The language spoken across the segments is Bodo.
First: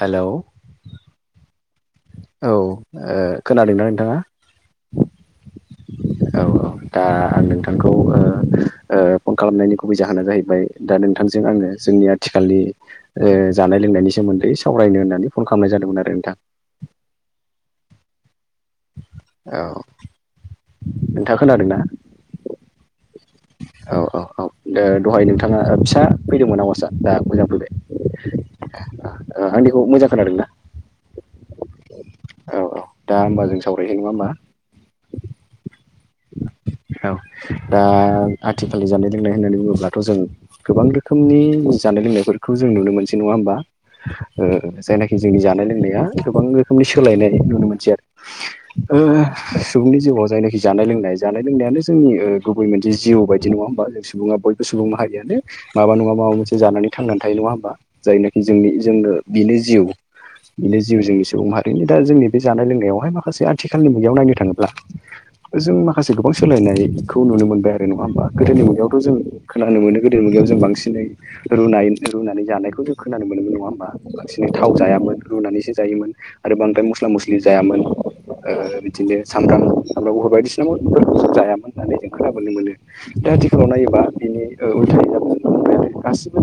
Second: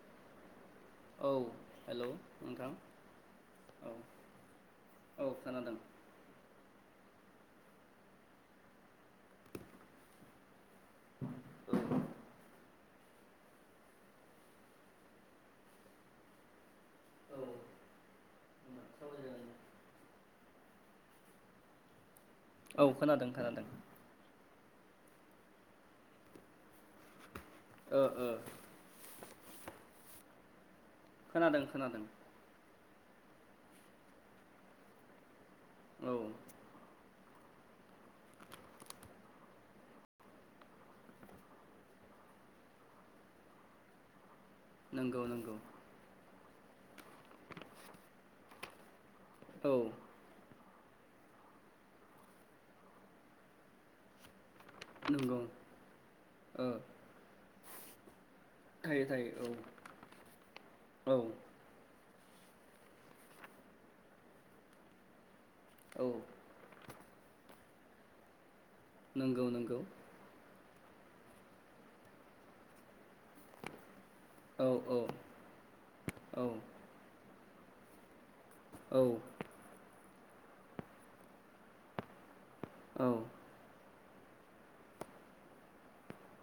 हेलौ औ हेलौ औ नोंथां खोनादोंना औ नोंथाङा। औ खोनादों। औ औ दा आं नोंथांखौ फन ओ ओ खालामनायनि गुबै जाहोना जाहैबाय दा नोंथांजों आङो औ जोंनि आथिखालनि ओ जानाय लोंनायनि सोमोन्दै सावरायनो होननानै फन खालामनाय जादोंमोन आरो नोंथां औ औ नोंथाङा खोनादों ना औ खोनादों खोनादों औ औ औ दे दहाय नोंथाङा फिसा फैदोंमोन आवासा दा मोजां फैबाय ओ ओ आंनिखौ मोजां खोनादोंना खोनादों खोनादों औ औ दा होमबा जों सावरायसै नङा होमबा औ औ दा आथिखालनि जानाय लोंनाय होननानै बुङोब्लाथ' जों गोबां रोखोमनि जानाय लोंनायफोरखौ जों नुनो मोनसै नङा होमबा ओ जायनाखि नंगौ जोंनि नंगौ जानाय लोंनाया गोबां रोखोमनि सोलायनाय नुनो मोनसै आरो ओ औ सुबुंनि जिउआव जायनाखि जानाय लोंनाय जानाय लोंनायानो जोंनि गुबै मोनसे जिउ बायदि नङा होमबा जों सुबुङा बय सुबुं माहारियानो नंगौ माबा नङा माबा मोनसे ओ जानानै थांनानै थायो नङा होमबा जायनो जोंनि थायो जोंनो थायो बिनो जिउ बिनो जिउ औ जोंनि सुबुं माहारिनि दा जोंनि बे जानाय लोंनायावहाय माखासे आथिखालनि मुगायाव नायनो थाङोब्ला जों औ औ जों गोबां सोलायनायखौ नुनो मोनबाय आरो नङा होमबा गोदोनि मुगायावथ' जों नंगौ नंगौ खोनानो मोनो गोदो मुगायाव जों बांसिन दिनै रुनाय रुनानै जानायखौ जों खोनानो मोनोमोन नङा होमबा बांसिन औ थाव जायामोन रुनानैसो जायोमोन औ आरो बांद्राय मस्ला मस्लि जायामोन ओ औ बिदिनो सामब्राम सामब्राम गुफर बायदिसिना जायामोन औ होननानै जों खोनाबाय नुनो मोनो दा आथिखालाव नायोबा बिनि ओ उलथायै [unintelligible] गाससिबो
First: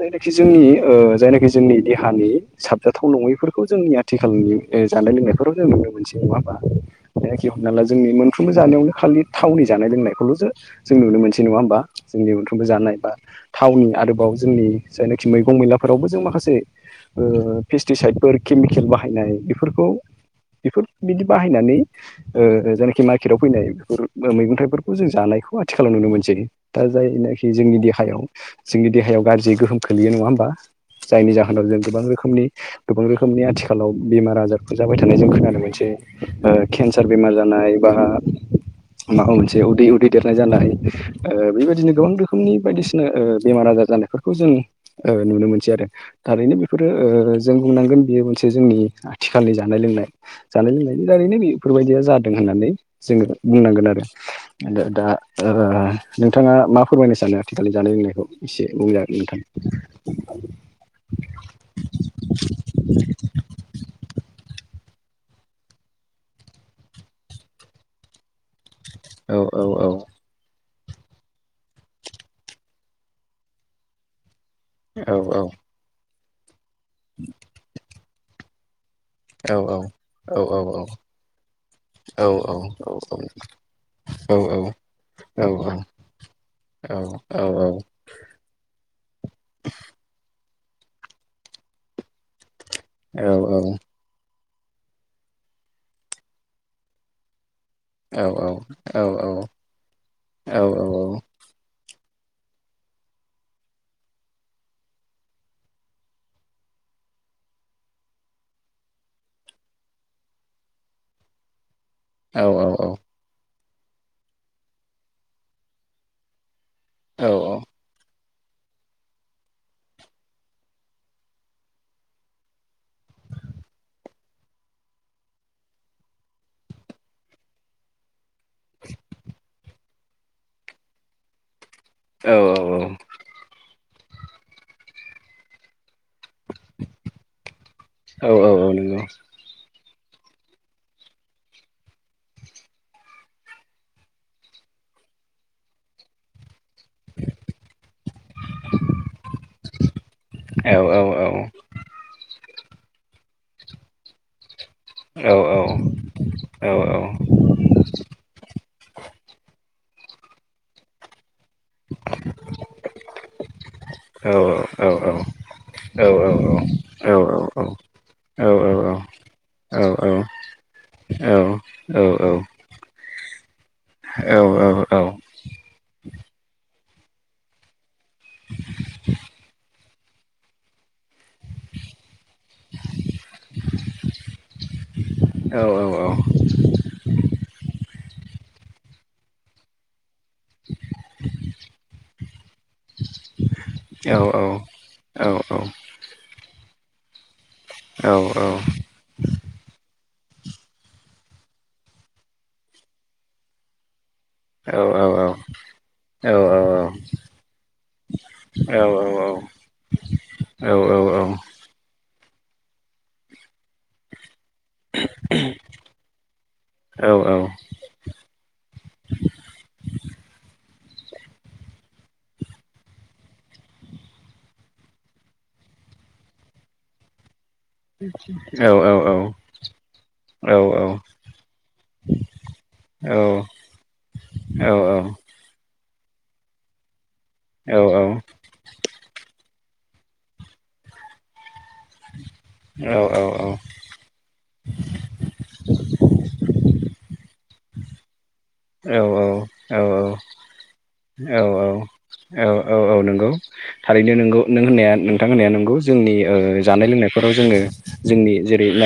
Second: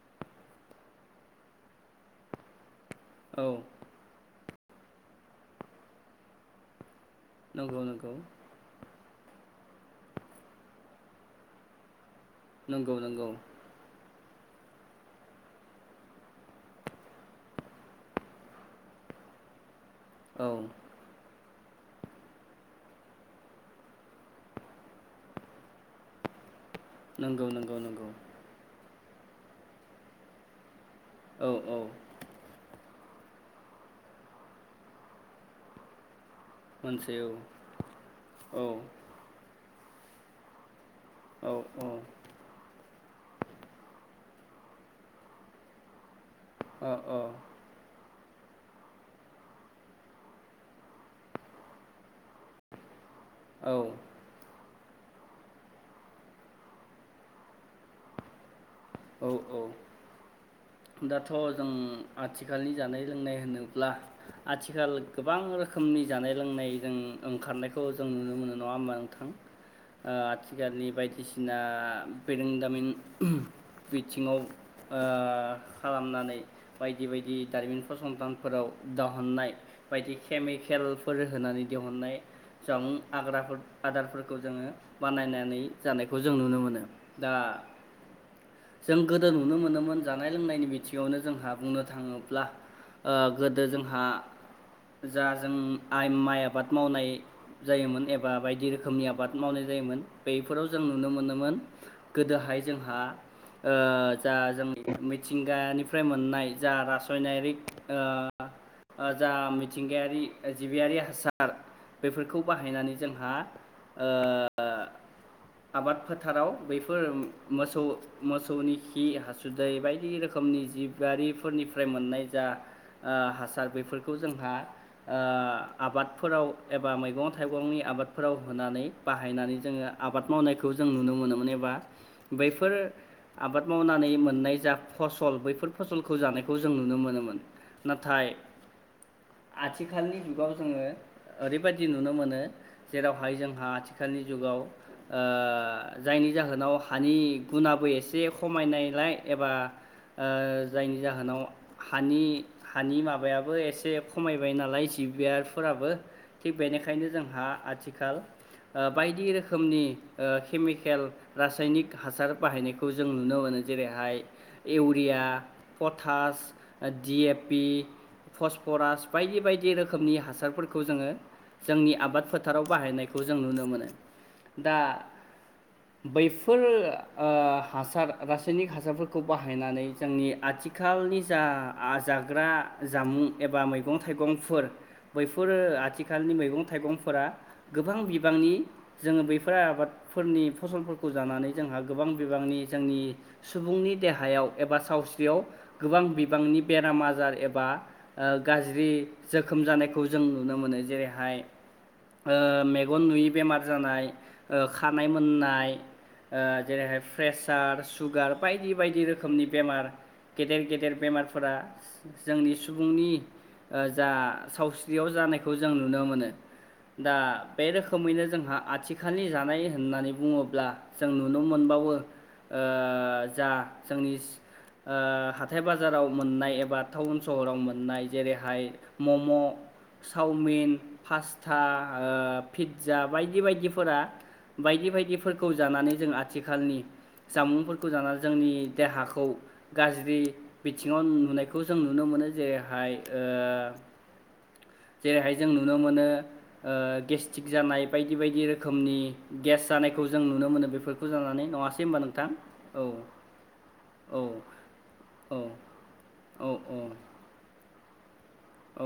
जायनाखि जोंनि ओ जायनाखि जोंनि देहानि साब जाथाव औ नङैफोरखौ जोंनि आथिखालनि जानाय लोंनायफोराव जों नुनो मोनसै नङाहोनबा? जाखि हमना नंगौ ला जोंनि नंगौ मोनफ्रोमबो जानायावनो खालि थावनि जानाय लोंनायखौल'सो जों नुनो मोनसै नङा होमबा? जोंनि मोनफ्रोमबो जानाय नंगौ बा नंगौ थावनि आरोबाव जोंनि जायनाखि मैगं मैलाफोरावबो जों माखासे ओ पेस्टिसाइदफोर केमिकेल बाहायनाय बेफोरखौ औ बेफोर बिदि बाहायनानै ओ जायनाखि मार्केटआव फैनाय बेफोर मैगं थाइफोरखौ जों जानायखौ आथिखालाव नुनो मोनसै। दा नंगौ जायनाखि नंगौ जोंनि नंगौ देहायाव जोंनि देहायाव गाज्रि गोहोम खोलैयो नङा होमबा? जायनि औ जाहोनाव जों औ गोबां रोखोमनि गोबां रोखोम नि आथिखालाव बेमार आजारखौ जाबाय थानाय जों खोनादों मोनसै ओ केनसार मोनसे बेमार औ जानाय बा औ माबा मोनसे उदै उदै देरनाय जानाय ओ औ बेबायदिनो गोबां रोखोमनि बायदिसिन ओ बेमार आजार जानायफोरखौ जों नुनो मोनसै आरो। थारैनो बेफोरो ओ जों बुंनांगोन बेयो मोनसे जोंनि आथिखालनि जानाय लोंनाय जानाय लोंनायनि दारैनो बेफोरबायदिया जादों होननानै जोङो औ बुंनांगोन आरो। दा ओ नोंथाङा मा फोरमायनो सानो आथिखालनि जानाय लोंनायखौ एसे? औ औ [unintelligible] दाथ' जों आथिखालनि जानाय लोंनाय होनोब्ला आथिखाल गोबां रोखोमनि जानाय लोंनाय जों ओंखारनायखौ जों नुनो मोनो नङा होमबा नोंथां औ औ औ ओ आथिखालनि बायदिसिना बेरोंदामिन बिथिङाव ओ औ औ खालामनानै बायदि बायदि दारिमिन फसंथानफोराव दहुननाय बायदि औ केमिकेलफोर होनानै दिहुननाय औ औ जुं औ औ आग्राफोर आदारफोरखौ जोङो बानायनानै जानायखौ जों नुनो मोनो दा जों गोदो नुनो मोनोमोन जानाय जानाय लोंनायनि बिथिङावनो जोंहा बुंनो थाङोब्ला ओ गोदो जोंहा जा जों आइ माइ आबाद मावनाय जायोमोन एबा बायदि रोखोमनि औ औ आबाद औ मावनाय जायोमोन बैफोराव जों नुनो मोनोमोन गोदोहाय जोंहा ओ जा जों एडमिट मिथिंगानिफ्राय मोननाय जा रासायनारिक ओ ओ जा मिथिंगायारि जिबियारि हासार बेफोरखौ बाहायनानै जोंहा ओ आबाद फोथाराव बैफोर मोसौ मोसौनि खि हासुदै बाय बायदि रोखोमनि जिबआरिफोरनिफ्राय मोननाय जा ओ हासार बेफोरखौ जोंहा ओ आबादफोराव एबा मैगं थाइगंनि आबाद फोराव होनानै बाहायनानै जोङो आबाद मावनायखौ जों नुनो मोनोमोन एबा बैफोर आबाद मावनानै मोननाय जा फसल बैफोर फसलखौ जानायखौ जों नुनो मोनोमोन औ नाथाय औ औ नंगौ। आथिखालनि जुगाव जोङो ओरैबायदि नुनो मोनो जेरावहाय जोंहा आथिखालनि जुगाव ओ जायनि जाहोनाव हानि गुुनाबो एसे खमायनायलाय एबा ओ जायनि जाहोनावानि हानि माबायाबो एसे खमायबाय नालाय लाइ जि बियारफोराबो थिग बेनिखायनो जोंहा आथिखाल ओ बायदि रोखोमनि ओ केमिकेल रासायनिक हासार बाहायनायखौ जों नुनो मोनो जेरैहाय urea potash D A P phosphorus बायदि बायदि रोखोमनि हासारफोरखौ जोङो जोंनि आबाद फोथाराव बाहायनायखौ जों नुनो मोनो औ दा औ औ बैफोर ओ आं हासार रासायनिक हासारफोरखौ बाहायनानै जोंनि आथिखालनि जा जाग्रा जामुं एबा मैगं थाइगंफोर बैफोरो आथिखालनि मैगं थाइगंफोरा गोबां बिबांनि जोङो बैफोर आबाद फोरनि फसलफोरखौ जानानै जोंहा गोबां बिबांनि जोंनि सुबुंनि देहायाव एबा सावस्रियाव गोबां बिबांनि बेराम आजार एबा बा गाज्रि जोखोम जानायखौ खौ जों नुनो मोनो जेरैहाय ओ मेगन नुयि बेमार जानाय खानाय मोननाय ओ जेरैहाय प्रेसार सुगार बायदि बायदि बायदि रोखोमनि बेमार गेदेर गेदेर बेमारफोरा जोंनि सुबुंनि जा सावस्रियाव जानायखौ जों नुनो मोनो दा बे रोखोमैनो जोंहा आथिखालनि जानाय होननानै बुङोब्ला जों नुनो मोनबावो जा जोंनि ओ हाथाय बाजाराव मोननाय एबा टाउन सहराव मोनाय स्हराव मोननाय जेरैहाय मम' चावमिन पास्ता ओ पिज्जा बायदि बायदिफोरा बायदि बायदिफोरखौ जानानै जों आथिखालनि जामुंफोरखौ जानानै जोंनि देहाखौ गाज्रि बिथिङाव नुनायखौ जों नुनो मोनो जेरैहाय ओ जैरैहाय जों नुनो मोनो नुनो मोनोओ गेसटिक जानाय बायदि बायदि रोखोमनि रोखोमनि गेस जानायखौ जों नुनो मोनो बेफोरखौ जानानै नङासै होनबा नोंथां औ थारैनो औ नोंगौ नों होननाया नोंथां औ होननाया नोंगौ जोंनि औ जानाय लोंनायफोराव जोङो जोंनि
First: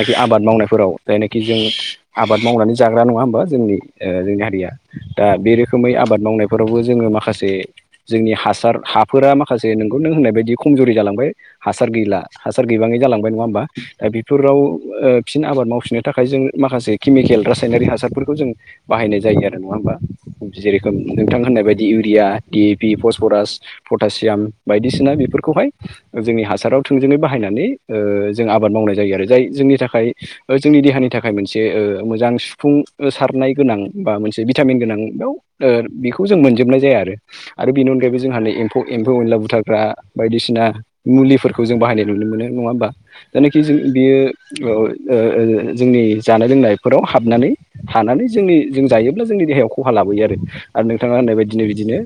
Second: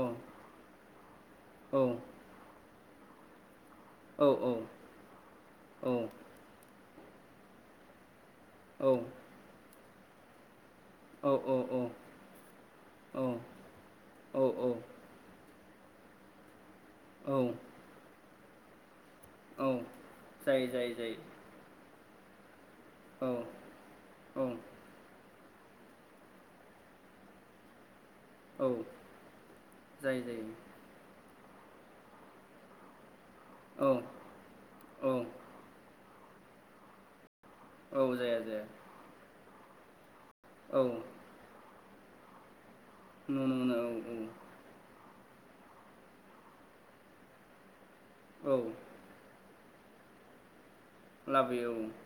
औ आबाद मावनायफोराव जायनाखि जों औ आबाद मावनानै जाग्रा नङा होमबा जोंनि औ जोंनि हारिया दा बे रोखोमै आबाद मावनायफोरावबो जोङो माखासे जोंनि हासार हाफोरा माखासे नोंगौ नों होननाय बायदि खमजुरि जालांबाय औ हासार गैला हासार गैबाङै जालांबाय नङा हबा दा बेफोराव औ फिन आबाद माव फिनो थाखाय जों माखासे औ केमिकेल रासायनारि हासारफोरखौ जों बाहायनाय जायो आरो नङा औ होमबा जायो जायो जेरेखमों जायो बायदि इउरिया डिपि पसरास औ पटासियाम औ बायदिसिना बेफोरखौहाय जोंनि हासाराव थोंजोङै बाहायनानै ओ जों औ आबाद मावनाय जायो आरो जाय जोंनि थाखाय जायो जायो जोंनि देहानि थाखाय मोनसे मोनसे मोजां सुफुं सारनाय गोनां औ बा मोनसे भिटामिन गोनां औ बेयाव बेखौ जों मोनजोबनाय जाया आरो आरो बेनि औ अनगायैबो जोंहा जाया जाया एम्फौ एम्फौ एनला बुथारग्रा बायदिसिना औ मुलिफोरखौ जों बाहायनाय नुनो मोनो नङा होमबा नुनो जायनाखि जों मोनो औ बियो जोंनि ओ जानाय लोंनायफोराव हाबनानै हानानै जोंनि औ जों जायोब्ला जोंनि देहायाव खहा लाबोयो आरो आरो नोंथाङा होननाय बायदिनो लाबोयो बिदिनो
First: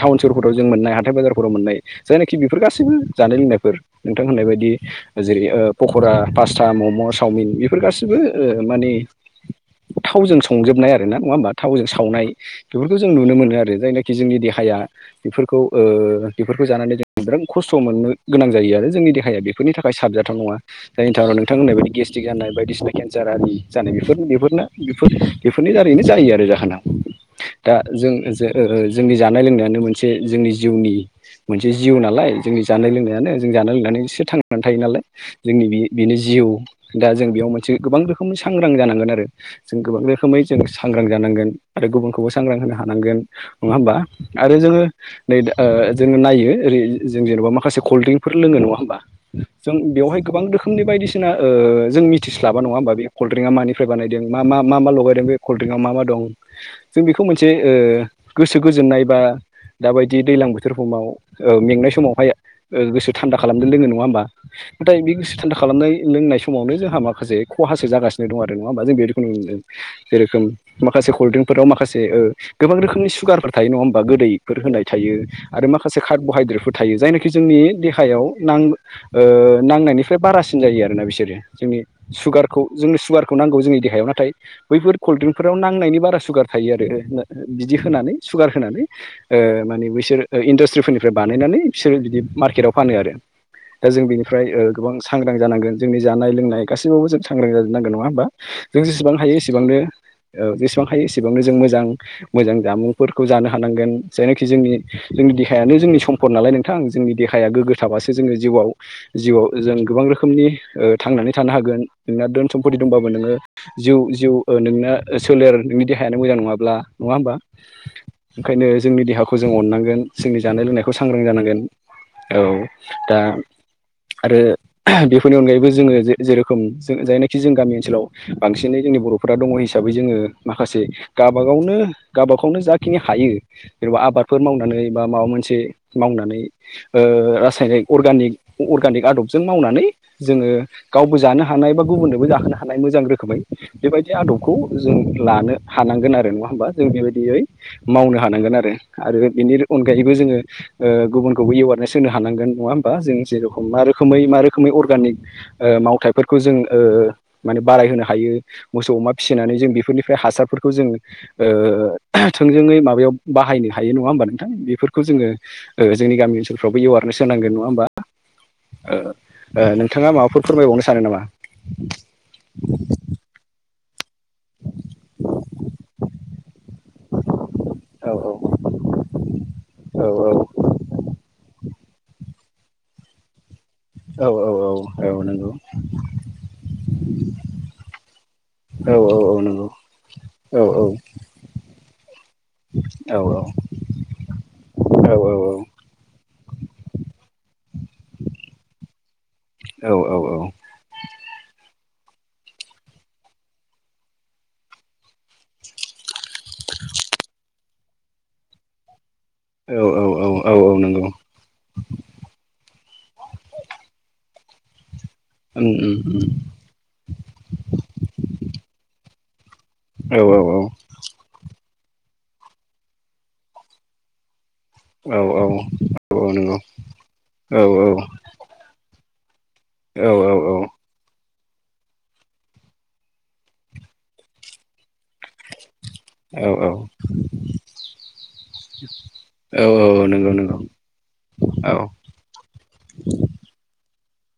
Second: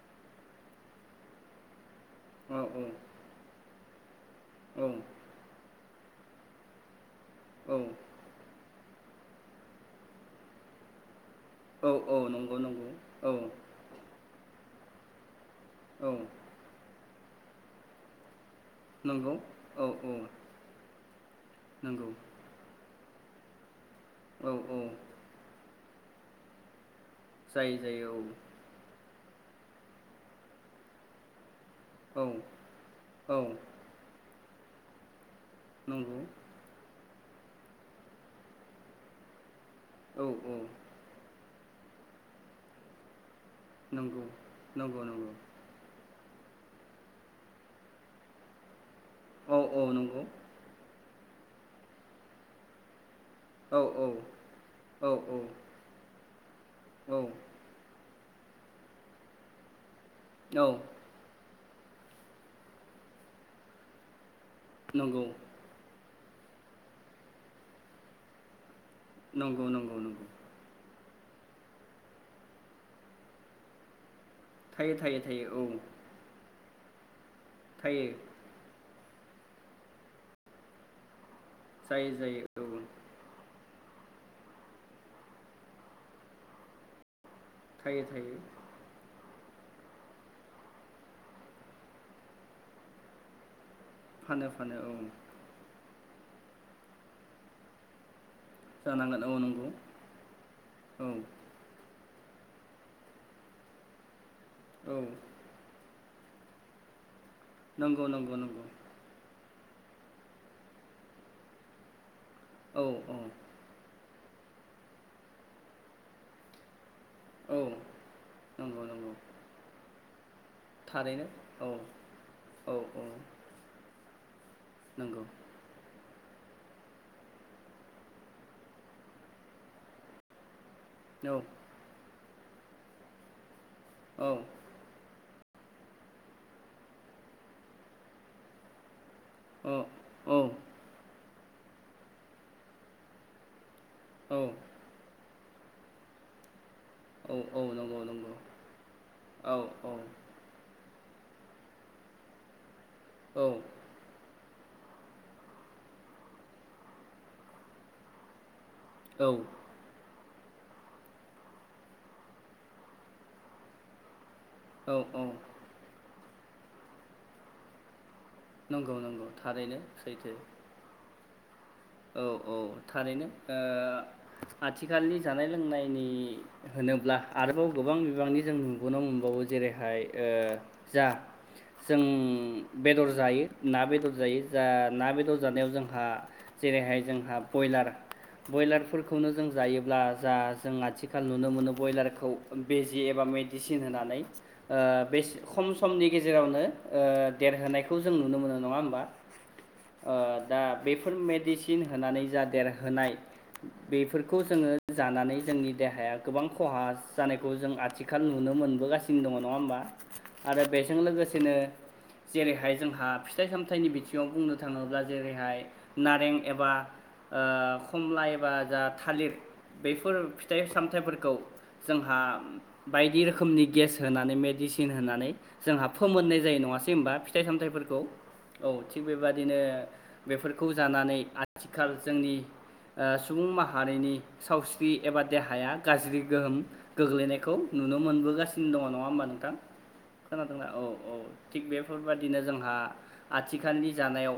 टाउन सहरफोराव जों मोननाय हाथाय बाजारफोराव मोननाय जायनाखि औ बेफोर गासैबो जानाय लोंनायफोर नोंथां होननाय बायदि औ जेरै ओ पक'रा पास्ता मम' चावमिन बेफोर औ गाससिबो माने थावजों संजोबनाय आरो ना नङा होमबा थावजों औ औ सावनाय नंगौ नंगौ बेफोरखौ जों औ नुनो मोनो आरो जायनाखि जोंनि देहाया बेफोरखौ ओ औ बेफोरखौ जानानै जों बिरांथ खस्थ' मोननो गोनां जायो आरो जोंनि नंगौ देहाया बेफोरनि औ थाखाय औ साबजाथाव नङा जायनि थाखायउनोंथां होननाय बायदि नंगौ गेसट्रिक जानाय बायदिसिना केन्सार आरि जानाय बेफोर औ औ बेफोरनाफोर बेफोरनि दारैनो जायो आरो जाहोना दा जायो जों जायो जे जोंनि जानाय लोंनायानो मोनसे जोंनि जिउनि मोनसे जिउ औ नालाय जोंनि जानाय लोंनायानो औ जों जानाय लोंनानैसो थांनानै थायो नालाय जोंनि बे बेनो नंगौ जिउ दा जों बेयाव मोनसे गोबां रोखोमनि सांग्रां जानांगोन आरो। जों गोबां औ रोखोमै औ जों सांग्रां जानांगोन आरो गुबुनखौबो सांग्रां होनो हानांगोन। नङा होमबा? नंगौ आरो जोङो नंगौ नंगौ नै दा ओ जोङो ना यो ओरै जों जेन'बा माखासे कलड्रिंफोर लोङो नङा होमबा? औ जों औ बेवहाय नंगौ गोबां रोखोमनि बायदिसि ना ओ जों मिथिस्लाबा नङा होमबा बे कल्ड्रिंकआ औ मानिफ्राय औ बानायदों मा मा मा मा औ लगायदों बे कल्ड्रिंकआ मा मा दं जों औ बेखौ मोनसे ओ गोसो गोजोननाय बा दाबायदि दैलां बोथोर हमाव ओ मेंनाय समावहाय ओ गोसो थान्दा खालामनो लोङो नङा होमबा, नाथाय बे नंगौ गोसो थान्दा खालामनाय लोंनाय स मावनो जोंहा माखासे खहासो जागासिनो दं आरो नङा होमा जों बेदिखौ नुनो मोनदों। नंगौ नंगौ नंगौ जेरोखोम माखासे कल्ड्रिंकफोराव माखासे ओ गोबां रोखोमनि सुगारफोर थायो नङा होमबा गोदै फोर होनाय थायो आरो माखासे कार्बहाइद्रेटफोर थायो जायनोखि जोंनि थायो देहायाव नां ओ नांनायनिफ्राय बारासिन जायो आरो ना बिसोरो जोंनि जायो जायो सुगारखौ औ जोंनो सुगारखौ नांगौ जोंनि देहायाव नाथाय बैफोर कल्ड्रिंकफोराव नांनायनि बारा सुगार थायो आरो। बिदि थायो होनानै थायो सुगार होनानै ओ माने बिसोर ओ इन्डासट्रिफोरनिफ्राय बानायनानै बिसोरो बिदि मार्केटाव फानो आरो। दा जों फानो बेनिफ्राय ओ फानो गोबां औ सांग्रां जानांगोन जोंनि जानाय लोंनाय गासैबावबो जों सांग्रां जाजोब नांगोन नङा होमबा? जों जेसेबां जानांगोन हायो औ नंगौ एसेबांनो ओ बे समाव औ एसेबांनो जों मोजां मोजां जामुंफोरखौ जानो हानांगोन। जायनाखि जोंनि औ जोंनि देहायानो जोंनि सम्पद नालाय नोंथां जोंनि देहाया गोग्गो नंगौ थाबासो जोङो नंगौ नंगौ जिउआव जिउआव जों गोबां रोखोमनि ओ थांनानै थानो हागोन। नोंना धोन सम्फति औ दंबाबो औ नोङो जिउ जिउ ओ नोंना सोलेर नोंनि देहायानो मोजां नङाब्ला। नङा होमबा औ ओंखायनो नंगौ जोंनि नंगौ देहाखौ जों अननांगोन जोंनि जानाय लोंनायखौ सांग्रां थारैनो जानांगोन औ औ दा आरो नंगौ बेफोरनि अनगायैबो जोङो जे जेरोखोम ज-जायनाखि जों गामि ओनसोलाव बांसिनै जोंनि बर'फोरा दङ' हिसाबै जोङो माखासे औ गाबागावनो गाबागावनो जाखिनि हायो जेनेबा औ आबादफोर मावनानै बा माबा मोन से मावनानै ओ रासायनिक अरगानिक अरगानिक आदब जों औ मावनानै जोङो गावबो जानो हानाय बा गुबुननोबो जाहोनो हानाय मोजां रोखोमै बेबायदि आदबखौ जों लानो हानांगोन आरो नङा होमबा? जों बेबायदियै औ औ नंगौ मावनो नंगौ हानांगोन आरो आरो औ बेनि अनगायैबो जोङो ओ गुबुनखौबो एवारनेस होनो हांगोन नङा होमबा जों औ जेरखम मा रोखोमै मा रो खोमै अर्गानिक ओ मावथाइफोरखौ जों ओ माने बारायहोनो हायो मोसौ अमा औ फिसिनानै जों बेफोरनि फ्राय हासारफोरखौ जोङो ओ थोंजोङै माबायाव बाहायनो हायो नङा होमबा नों थां औ बेफोरखौ औ जोङो ओ जोंनि गामि ओनसोलफ्रावबो एवारनेस होनांगोन नङा होमबा? नंगौ ओ नंगौ ओ थारैनो नोंथाङा सैथो माबाफोर फोरमायबावनो सानो नामा? औ औ थारैनो दा आथिखालनि जानाय लोंनायनि होनोब्ला आरोबाव गोबां औ बिबांनि जों नुबोन मोन बावो जेरैहाय औ ओ जा जों बेदर जायो ना बेदर औ जायो जा ना औ औ औ बेदर नंगौ जानायाव जोंहा जेरैहाय जोंहा बयलार औ औ बयलारफोरखौनो औ जों नंगौ जायोब्ला जा औ जों औ आथिखाल नुनो मोनो बयलारखौ बिजि औ एबा मेदिसिन होनानै ओ बेस खम समनि गे जेरावनो ओ देरहोनायखौ जों नुनो मोनो नङा होमबा? ओ दा बेफोर मे डिसिन होनानै जा देरहोनाय बेफोरखौ जोङो जानानै जोंनि देहाया गोबां खहा जानायखौ जों आथिखाल नुनो मोनबोगासि नो दङ' नङा होमबा औ औ आरो औ बेजों नंगौ लोगोसेनो जेरैहाय जोंहा फिथाइ-सामथाइनि बिथिङाव बुंनो थाङोब्ला जेरैहाय उम उम उम नारें एबा ओ खमला एबा जा थालिर औ बैफोर औ फिथाइ- सामथाइफोरखौ जोंहा बायदि रोखोमनि गेस होनानै मे मेदिसिन औ होननानै जोंहा फोमोननाय नंगौ जायो नङासै होनबा फिथाय औ सामथाफोरखौ औ थिख बेबादिनो औ बिदिनो बेफोरखौ जानानै आथिखाल जोंनि सुबुं माहारिनि सावस्रि एबा देहाया गाज्रि औ गोहोम गोग्लैनायखौ नुनो मोनबोगासिनो दङ नङा होनबा नोंथां औ औ नंगौ नंगौ खोनादोंना औ औ थिग औ बेफोरबायदिनो। आथिखालनि जानायाव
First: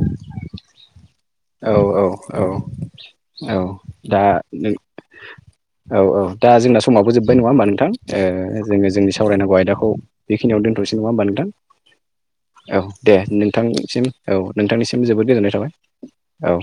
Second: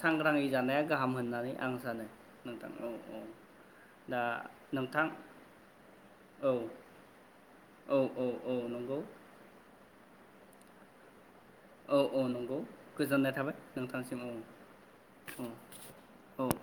सांग्राङै जानाया। गाहाम होननानै औ आं सानो नोंथां औ औ दा नोंथां। औ औ दा जोंना समावबो जोब्बाय नङा होमबा नोंथां औ औ औ जोङो नंगौ जोंनि सावरायनांगौ आयदाखौ बेखियाव दोनथ'सै नङा होनबा नोंथां। औ औ नंगौ औ दे गोजोननाय थाबाय नोंथांसिम औ नोंथांनिसिम जोबोद गोजोननाय थाबाय। औ।